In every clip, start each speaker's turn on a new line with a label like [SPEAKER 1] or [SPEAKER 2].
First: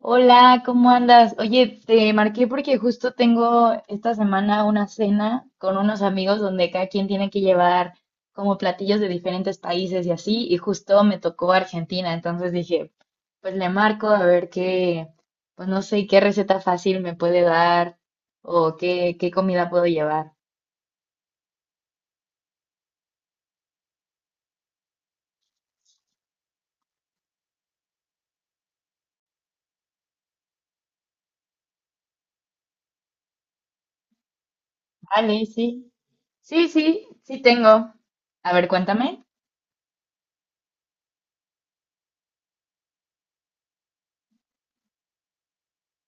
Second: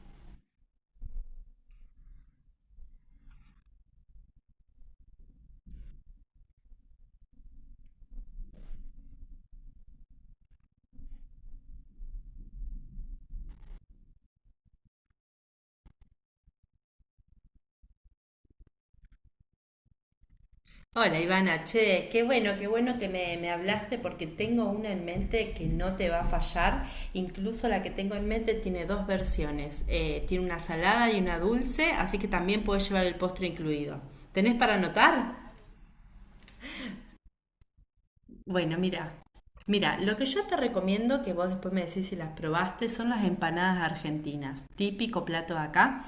[SPEAKER 1] Hola, ¿cómo andas? Oye, te marqué porque justo tengo esta semana una cena con unos amigos donde cada quien tiene que llevar como platillos de diferentes países y así, y justo me tocó Argentina, entonces dije, pues le marco a ver qué, pues no sé qué receta fácil me puede dar o qué, comida puedo llevar.
[SPEAKER 2] Hola Ivana, che, qué bueno que me hablaste porque tengo una en mente que no te va a fallar. Incluso la que tengo en mente tiene dos versiones. Tiene una salada y una dulce, así que también puedes llevar el postre incluido. ¿Tenés para anotar?
[SPEAKER 1] Vale, sí, sí tengo. A ver,
[SPEAKER 2] Bueno, mira.
[SPEAKER 1] cuéntame.
[SPEAKER 2] Mira, lo que yo te recomiendo, que vos después me decís si las probaste, son las empanadas argentinas, típico plato de acá.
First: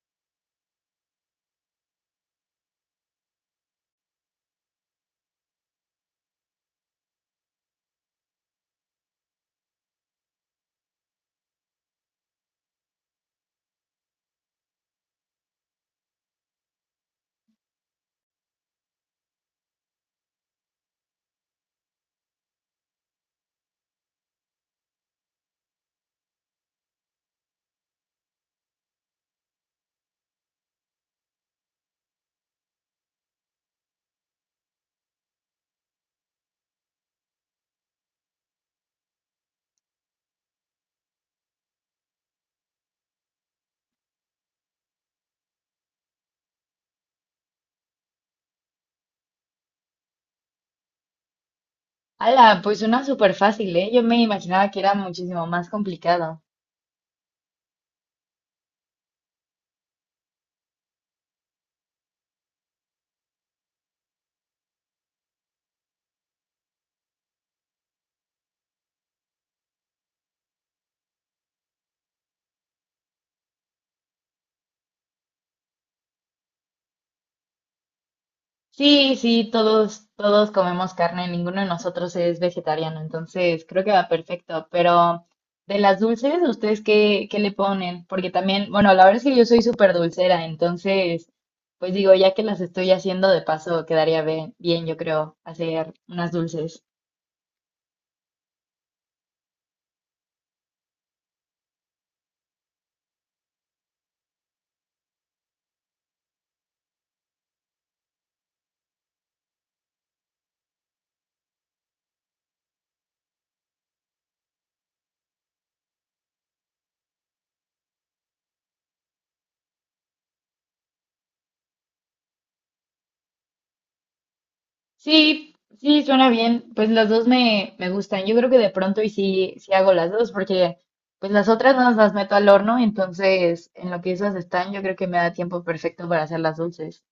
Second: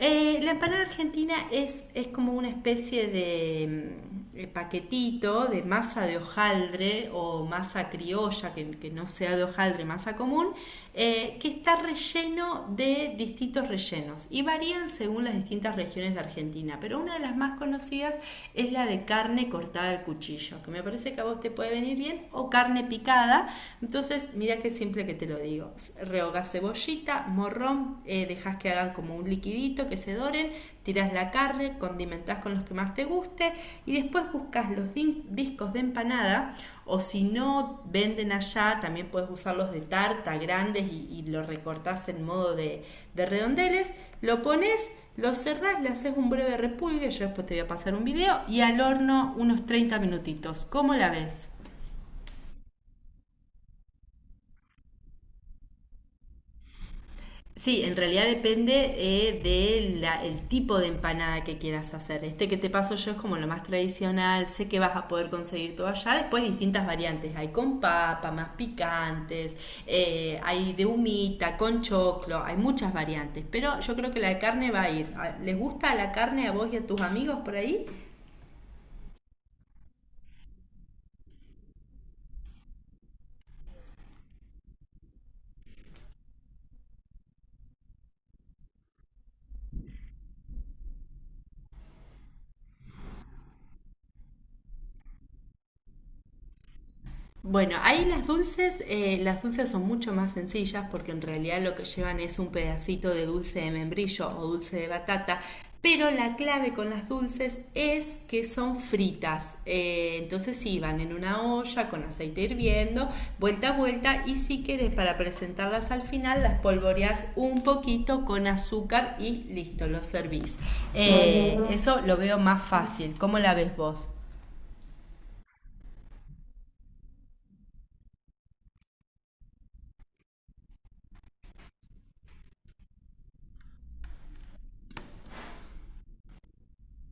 [SPEAKER 2] La empanada argentina es como una especie de paquetito de masa de hojaldre o masa criolla, que no sea de hojaldre, masa común, que está relleno de distintos rellenos y varían según las distintas regiones de Argentina, pero una de las más conocidas es la de carne cortada al cuchillo, que me parece que a vos te puede venir bien, o carne picada, entonces mira que siempre que te lo digo digo, rehogás cebollita, morrón, dejas que hagan como un liquidito, que se doren, tiras la carne, condimentás con los que más te guste y después buscas los discos de empanada o si no venden allá, también puedes usar los de tarta grandes y lo recortás en modo de redondeles, lo pones, lo cerrás, le haces un breve repulgue, yo después te voy a pasar un video y al horno unos 30 minutitos. ¿Cómo la ves?
[SPEAKER 1] Ala, pues una súper fácil, ¿eh? Yo me imaginaba que era muchísimo más complicado.
[SPEAKER 2] Sí, en realidad depende del el tipo de empanada que quieras hacer. Este que te paso yo es como lo más tradicional, sé que vas a poder conseguir todo allá. Después distintas variantes, hay con papa, más picantes, hay de humita, con choclo, hay muchas variantes. Pero yo creo que la de carne va a ir. Ah, ¿les gusta la carne a vos y a tus amigos por ahí?
[SPEAKER 1] Sí, sí, todos, comemos carne, ninguno de nosotros es vegetariano, entonces creo que va perfecto. Pero de las dulces, ¿ustedes qué, le ponen? Porque también, bueno, la verdad es que yo soy súper dulcera, entonces, pues digo, ya que las estoy haciendo de paso, quedaría bien, yo creo, hacer unas dulces.
[SPEAKER 2] Bueno, ahí las dulces son mucho más sencillas porque en realidad lo que llevan es un pedacito de dulce de membrillo o dulce de batata, pero la clave con las dulces es que son fritas. Entonces sí, van en una olla con aceite hirviendo, vuelta a vuelta y si querés para presentarlas al final las polvoreás un poquito con azúcar y listo, lo servís. Eso lo veo más fácil. ¿Cómo la ves vos?
[SPEAKER 1] Sí, sí, suena bien. Pues las dos me, gustan. Yo creo que de pronto y sí, sí hago las dos, porque pues las otras no las meto al horno, entonces en lo que esas están, yo creo que me da tiempo perfecto para hacer las dulces.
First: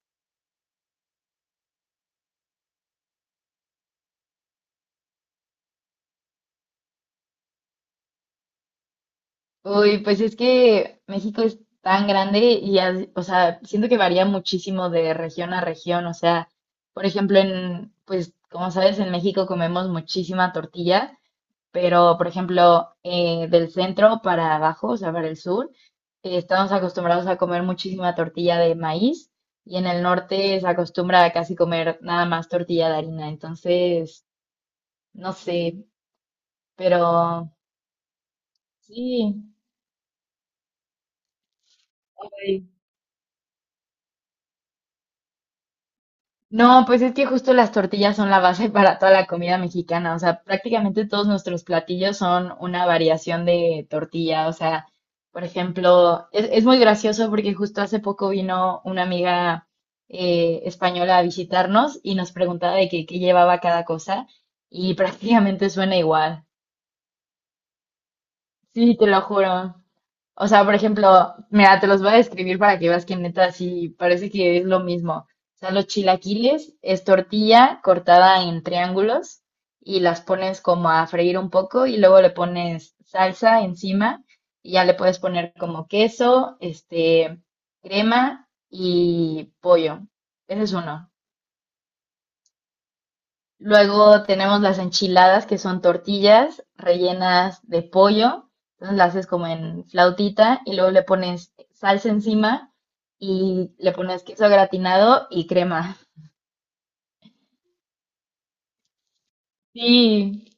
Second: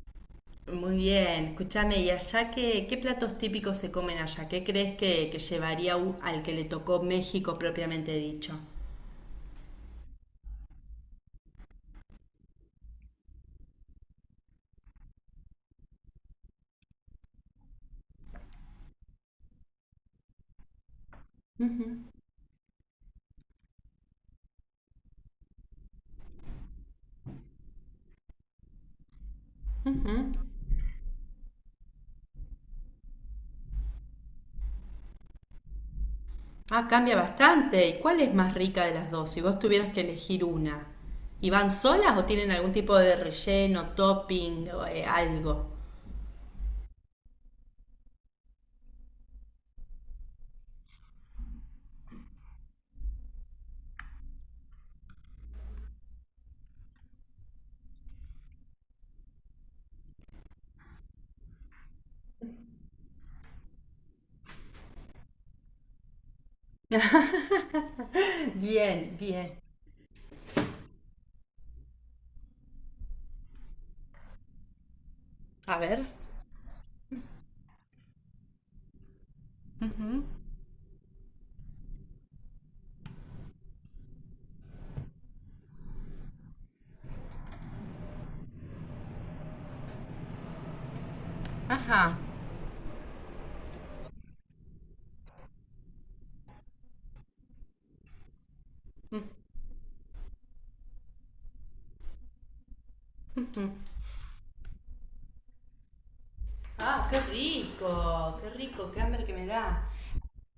[SPEAKER 2] Muy bien, escúchame, ¿y allá qué, qué platos típicos se comen allá? ¿Qué crees que llevaría u- al que le tocó México propiamente dicho?
[SPEAKER 1] Uy, pues es que México es tan grande y, o sea, siento que varía muchísimo de región a región. O sea, por ejemplo, pues como sabes, en México comemos muchísima tortilla. Pero, por ejemplo, del centro para abajo, o sea, para el sur, estamos acostumbrados a comer muchísima tortilla de maíz y en el
[SPEAKER 2] ¿Mm?
[SPEAKER 1] norte se acostumbra a casi comer nada más tortilla de harina. Entonces, no sé,
[SPEAKER 2] Ah, cambia
[SPEAKER 1] pero
[SPEAKER 2] bastante. ¿Y cuál es más rica de las dos? Si
[SPEAKER 1] sí.
[SPEAKER 2] vos tuvieras que elegir una. ¿Y van solas o tienen algún tipo de relleno, topping o algo?
[SPEAKER 1] No, pues es que justo las tortillas son la base para toda la comida mexicana, o sea, prácticamente todos nuestros platillos son una variación de tortilla, o sea, por ejemplo, es, muy gracioso porque justo hace poco vino una amiga española a visitarnos y nos preguntaba de qué llevaba cada cosa y prácticamente suena igual, sí, te
[SPEAKER 2] Bien,
[SPEAKER 1] lo
[SPEAKER 2] bien.
[SPEAKER 1] juro. O sea, por ejemplo, mira, te los voy a describir para que veas que neta sí parece que es lo mismo. O sea,
[SPEAKER 2] A
[SPEAKER 1] los
[SPEAKER 2] ver.
[SPEAKER 1] chilaquiles es tortilla cortada en triángulos y las pones como a freír un poco y luego le pones salsa encima y ya le puedes poner como queso, este, crema y pollo. Ese es uno.
[SPEAKER 2] Ajá.
[SPEAKER 1] Luego tenemos las enchiladas, que son tortillas rellenas de pollo. Entonces las haces como en flautita y luego le pones salsa encima
[SPEAKER 2] Mm.
[SPEAKER 1] y le pones queso gratinado y crema.
[SPEAKER 2] Ah, qué rico, qué rico, qué hambre que me da.
[SPEAKER 1] Sí,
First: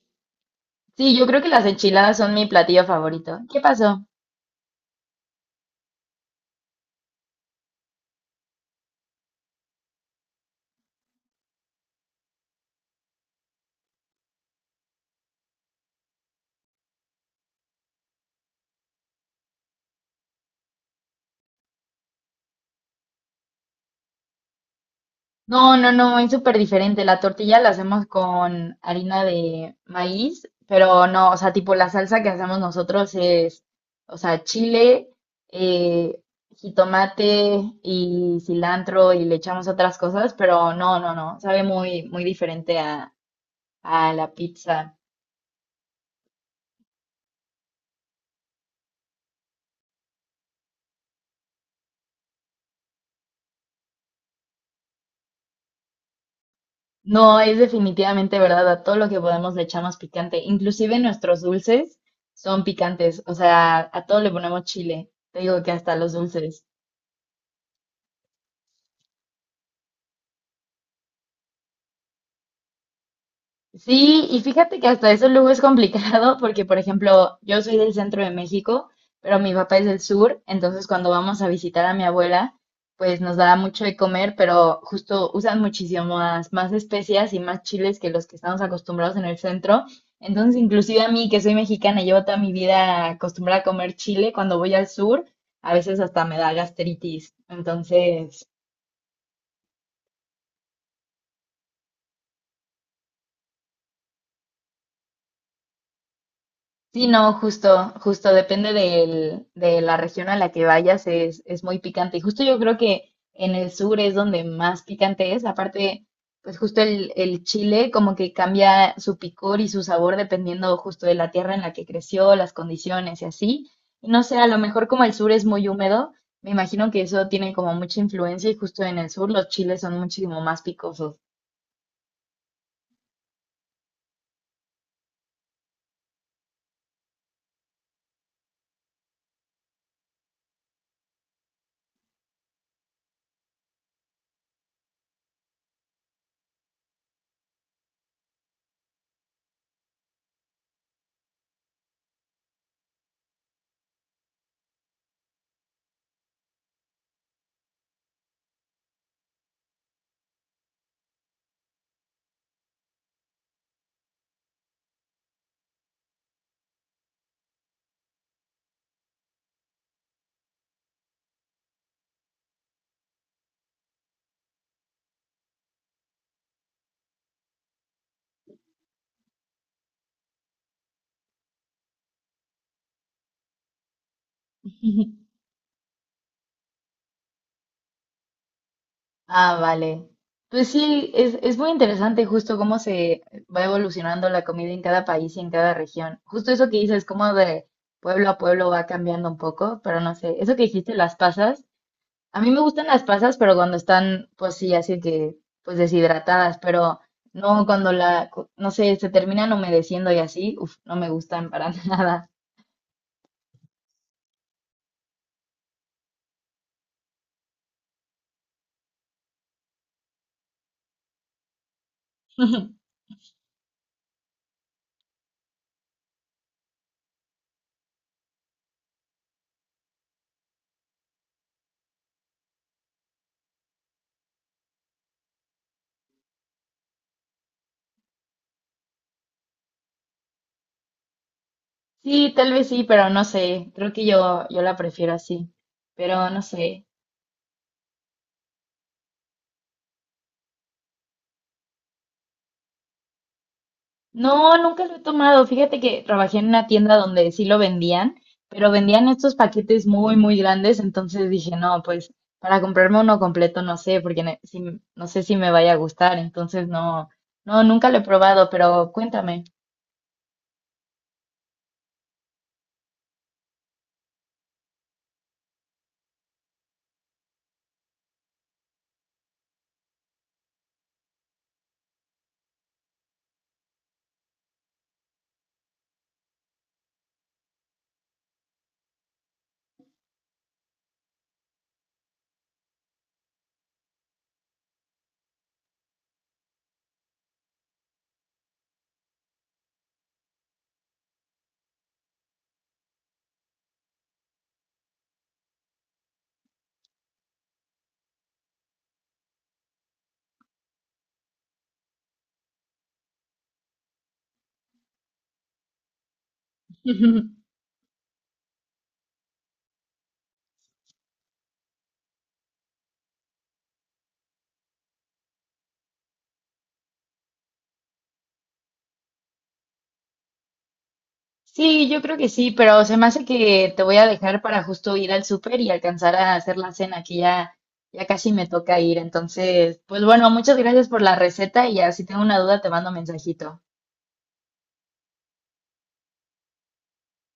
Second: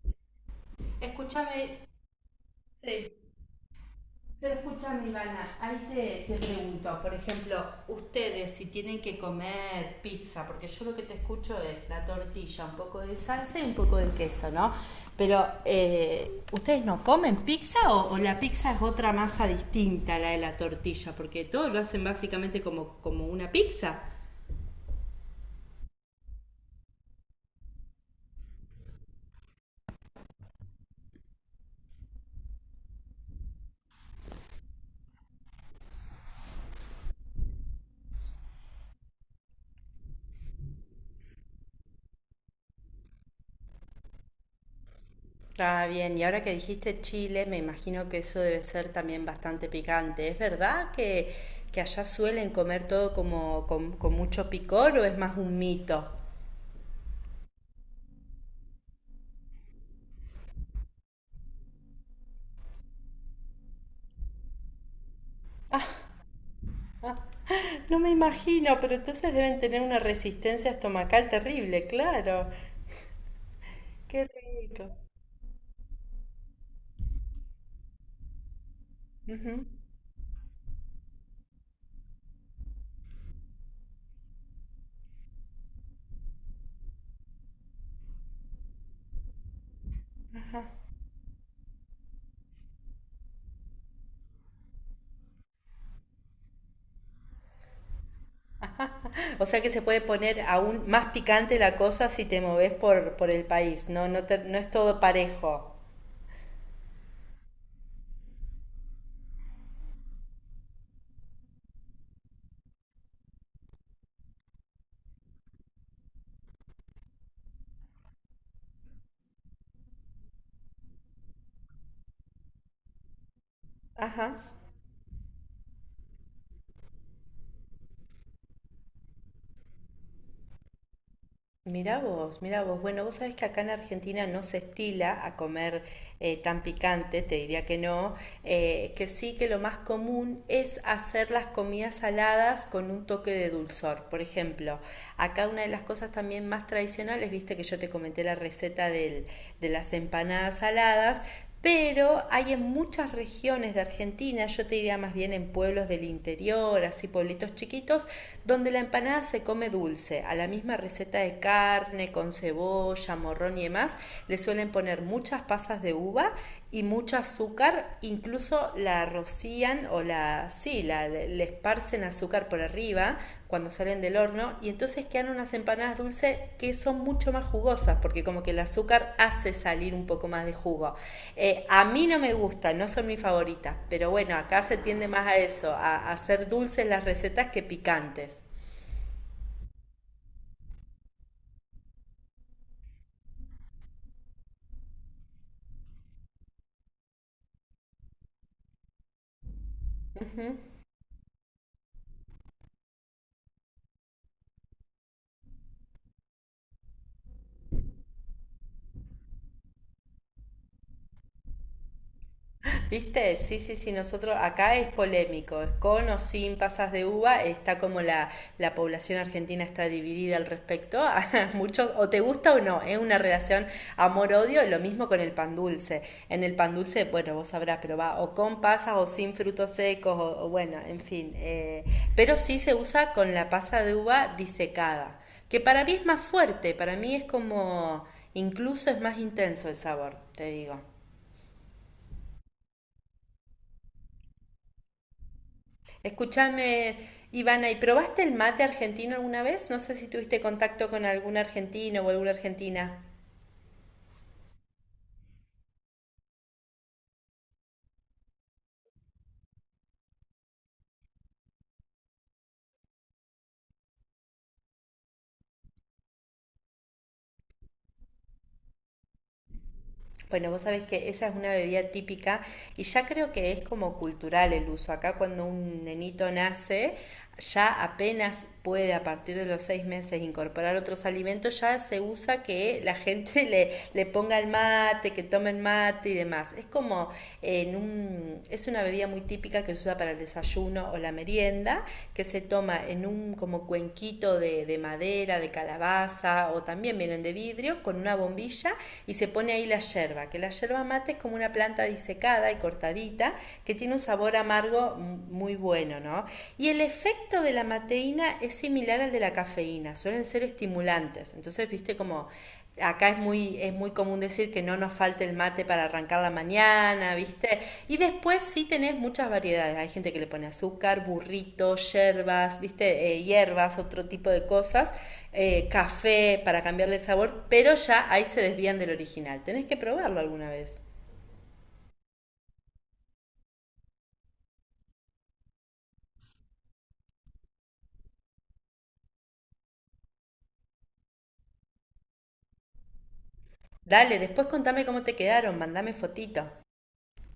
[SPEAKER 1] sí, yo creo que las
[SPEAKER 2] Escúchame,
[SPEAKER 1] enchiladas son mi platillo
[SPEAKER 2] sí,
[SPEAKER 1] favorito. ¿Qué pasó?
[SPEAKER 2] pero escúchame, Ivana, ahí te pregunto, por ejemplo, ustedes si tienen que comer pizza, porque yo lo que te escucho es la tortilla, un poco de salsa y un poco de queso, ¿no? Pero, ¿ustedes no comen pizza o la pizza es otra masa distinta a la de la tortilla? Porque todo lo hacen básicamente como, como una pizza.
[SPEAKER 1] No, no, no, es súper diferente. La tortilla la hacemos con harina de maíz, pero no, o sea, tipo la salsa que hacemos nosotros es, o sea, chile, eh, jitomate y cilantro y le echamos otras cosas, pero no, no, no, sabe muy, diferente a, la pizza.
[SPEAKER 2] Ah, bien, y ahora que dijiste Chile, me imagino que eso debe ser también bastante picante. ¿Es verdad que allá suelen comer todo como con mucho picor o es más un mito?
[SPEAKER 1] No, es definitivamente verdad, a todo lo que podemos le echamos picante. Inclusive nuestros dulces son picantes, o sea, a todo le ponemos chile. Te digo que hasta los dulces.
[SPEAKER 2] Ah, no me imagino, pero entonces deben tener una resistencia estomacal terrible, claro. Qué
[SPEAKER 1] Sí, y fíjate que
[SPEAKER 2] rico.
[SPEAKER 1] hasta eso luego es complicado porque, por ejemplo, yo soy del centro de México, pero mi
[SPEAKER 2] Ujú.
[SPEAKER 1] papá es del sur, entonces cuando vamos a visitar a mi abuela, pues nos da mucho de comer, pero justo usan muchísimas más especias y más chiles que los que estamos acostumbrados en el centro. Entonces, inclusive a mí, que soy mexicana y llevo toda mi vida acostumbrada a comer chile, cuando voy al sur, a veces hasta me da gastritis. Entonces...
[SPEAKER 2] O sea que se puede poner aún más picante la cosa si te moves por el país, ¿no? No te- no es todo parejo.
[SPEAKER 1] Sí, no, justo, depende de la región a la que vayas, es, muy picante. Y justo yo creo que en el sur es donde más picante es. Aparte, pues justo el, chile como que cambia su picor y su sabor dependiendo justo de la tierra en la que creció, las condiciones y así. Y no
[SPEAKER 2] Ajá.
[SPEAKER 1] sé, a lo mejor como el sur es muy húmedo, me imagino que eso tiene como mucha influencia y justo en el sur los chiles son muchísimo más picosos.
[SPEAKER 2] Mirá vos, mirá vos. Bueno, vos sabés que acá en Argentina no se estila a comer tan picante, te diría que no, que sí que lo más común es hacer las comidas saladas con un toque de dulzor. Por ejemplo, acá una de las cosas también más tradicionales, viste que yo te comenté la receta del- de las empanadas saladas, pero hay en muchas regiones de Argentina, yo te diría más bien en pueblos del interior, así pueblitos chiquitos, donde la empanada se come dulce, a la misma receta de carne, con cebolla, morrón y demás, le suelen poner muchas pasas de uva y mucho azúcar, incluso la rocían sí, le esparcen azúcar por arriba cuando salen del horno y entonces quedan unas empanadas dulces que son mucho más jugosas porque como que el azúcar hace salir un poco más de jugo. A mí no me gustan, no son mis favoritas, pero bueno, acá se tiende más a eso, a hacer dulces las recetas que picantes.
[SPEAKER 1] Ah, vale. Pues sí, es, muy interesante justo cómo se va evolucionando la comida en cada país y en cada región. Justo eso que dices, cómo de pueblo a pueblo va cambiando un poco, pero no sé, eso que dijiste, las pasas, a mí me gustan las pasas, pero cuando están, pues sí, así que, pues deshidratadas, pero no cuando no sé, se terminan humedeciendo y así, uf, no me gustan para nada.
[SPEAKER 2] ¿Viste? Sí, sí, sí, nosotros acá es polémico, es con o sin pasas de uva, está como la población argentina está dividida al respecto, muchos o te gusta o no, es una relación amor-odio, lo mismo con el pan dulce. En el pan dulce, bueno, vos sabrás, pero va o con pasas o sin frutos secos, o bueno, en fin, pero sí se usa con la pasa de uva disecada, que para mí es más fuerte, para mí es como, incluso es más intenso el sabor, te digo.
[SPEAKER 1] Sí, tal vez sí, pero no sé, creo que yo, la prefiero así, pero no sé.
[SPEAKER 2] Escúchame, Ivana, ¿y probaste el mate argentino alguna vez? No sé si tuviste contacto con algún argentino o alguna argentina.
[SPEAKER 1] No, nunca lo he tomado. Fíjate que trabajé en una tienda donde sí lo vendían, pero vendían estos paquetes muy, grandes. Entonces dije, no, pues para comprarme uno completo no sé, porque no sé si me vaya a gustar. Entonces no, no, nunca lo he probado, pero cuéntame.
[SPEAKER 2] Bueno, vos sabés que esa es una bebida típica y ya creo que es como cultural el uso. Acá cuando un nenito nace, ya apenas puede a partir de los 6 meses incorporar otros alimentos, ya se usa que la gente le ponga el mate, que tomen mate y demás. Es como en un, es una bebida muy típica que se usa para el desarrollo desayuno o la merienda, que se toma en un como cuenquito de madera, de calabaza o también vienen de vidrio, con una bombilla y se pone ahí la yerba, que la yerba mate es como una planta disecada y cortadita que tiene un sabor amargo muy bueno, ¿no? Y el efecto de la mateína es similar al de la cafeína, suelen ser estimulados estimulantes. Entonces, viste como acá es muy común decir que no nos falte el mate para arrancar la mañana,
[SPEAKER 1] Ujú.
[SPEAKER 2] ¿viste? Y después sí tenés muchas variedades. Hay gente que le pone azúcar, burritos, yerbas, ¿viste? Hierbas, otro tipo de cosas, café para cambiarle el sabor, pero ya ahí se desvían del original. Tenés que probarlo alguna vez.
[SPEAKER 1] Sí, yo creo que sí, pero se me hace que te voy a dejar para justo ir al súper y alcanzar a hacer la cena, que ya, ya casi me toca ir. Entonces, pues bueno, muchas gracias por la receta y ya si tengo una duda te mando mensajito.
[SPEAKER 2] Dale, después contame cómo te quedaron, mandame fotito.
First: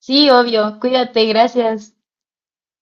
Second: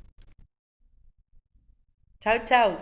[SPEAKER 1] Sí, obvio. Cuídate, gracias.
[SPEAKER 2] Chau, chau.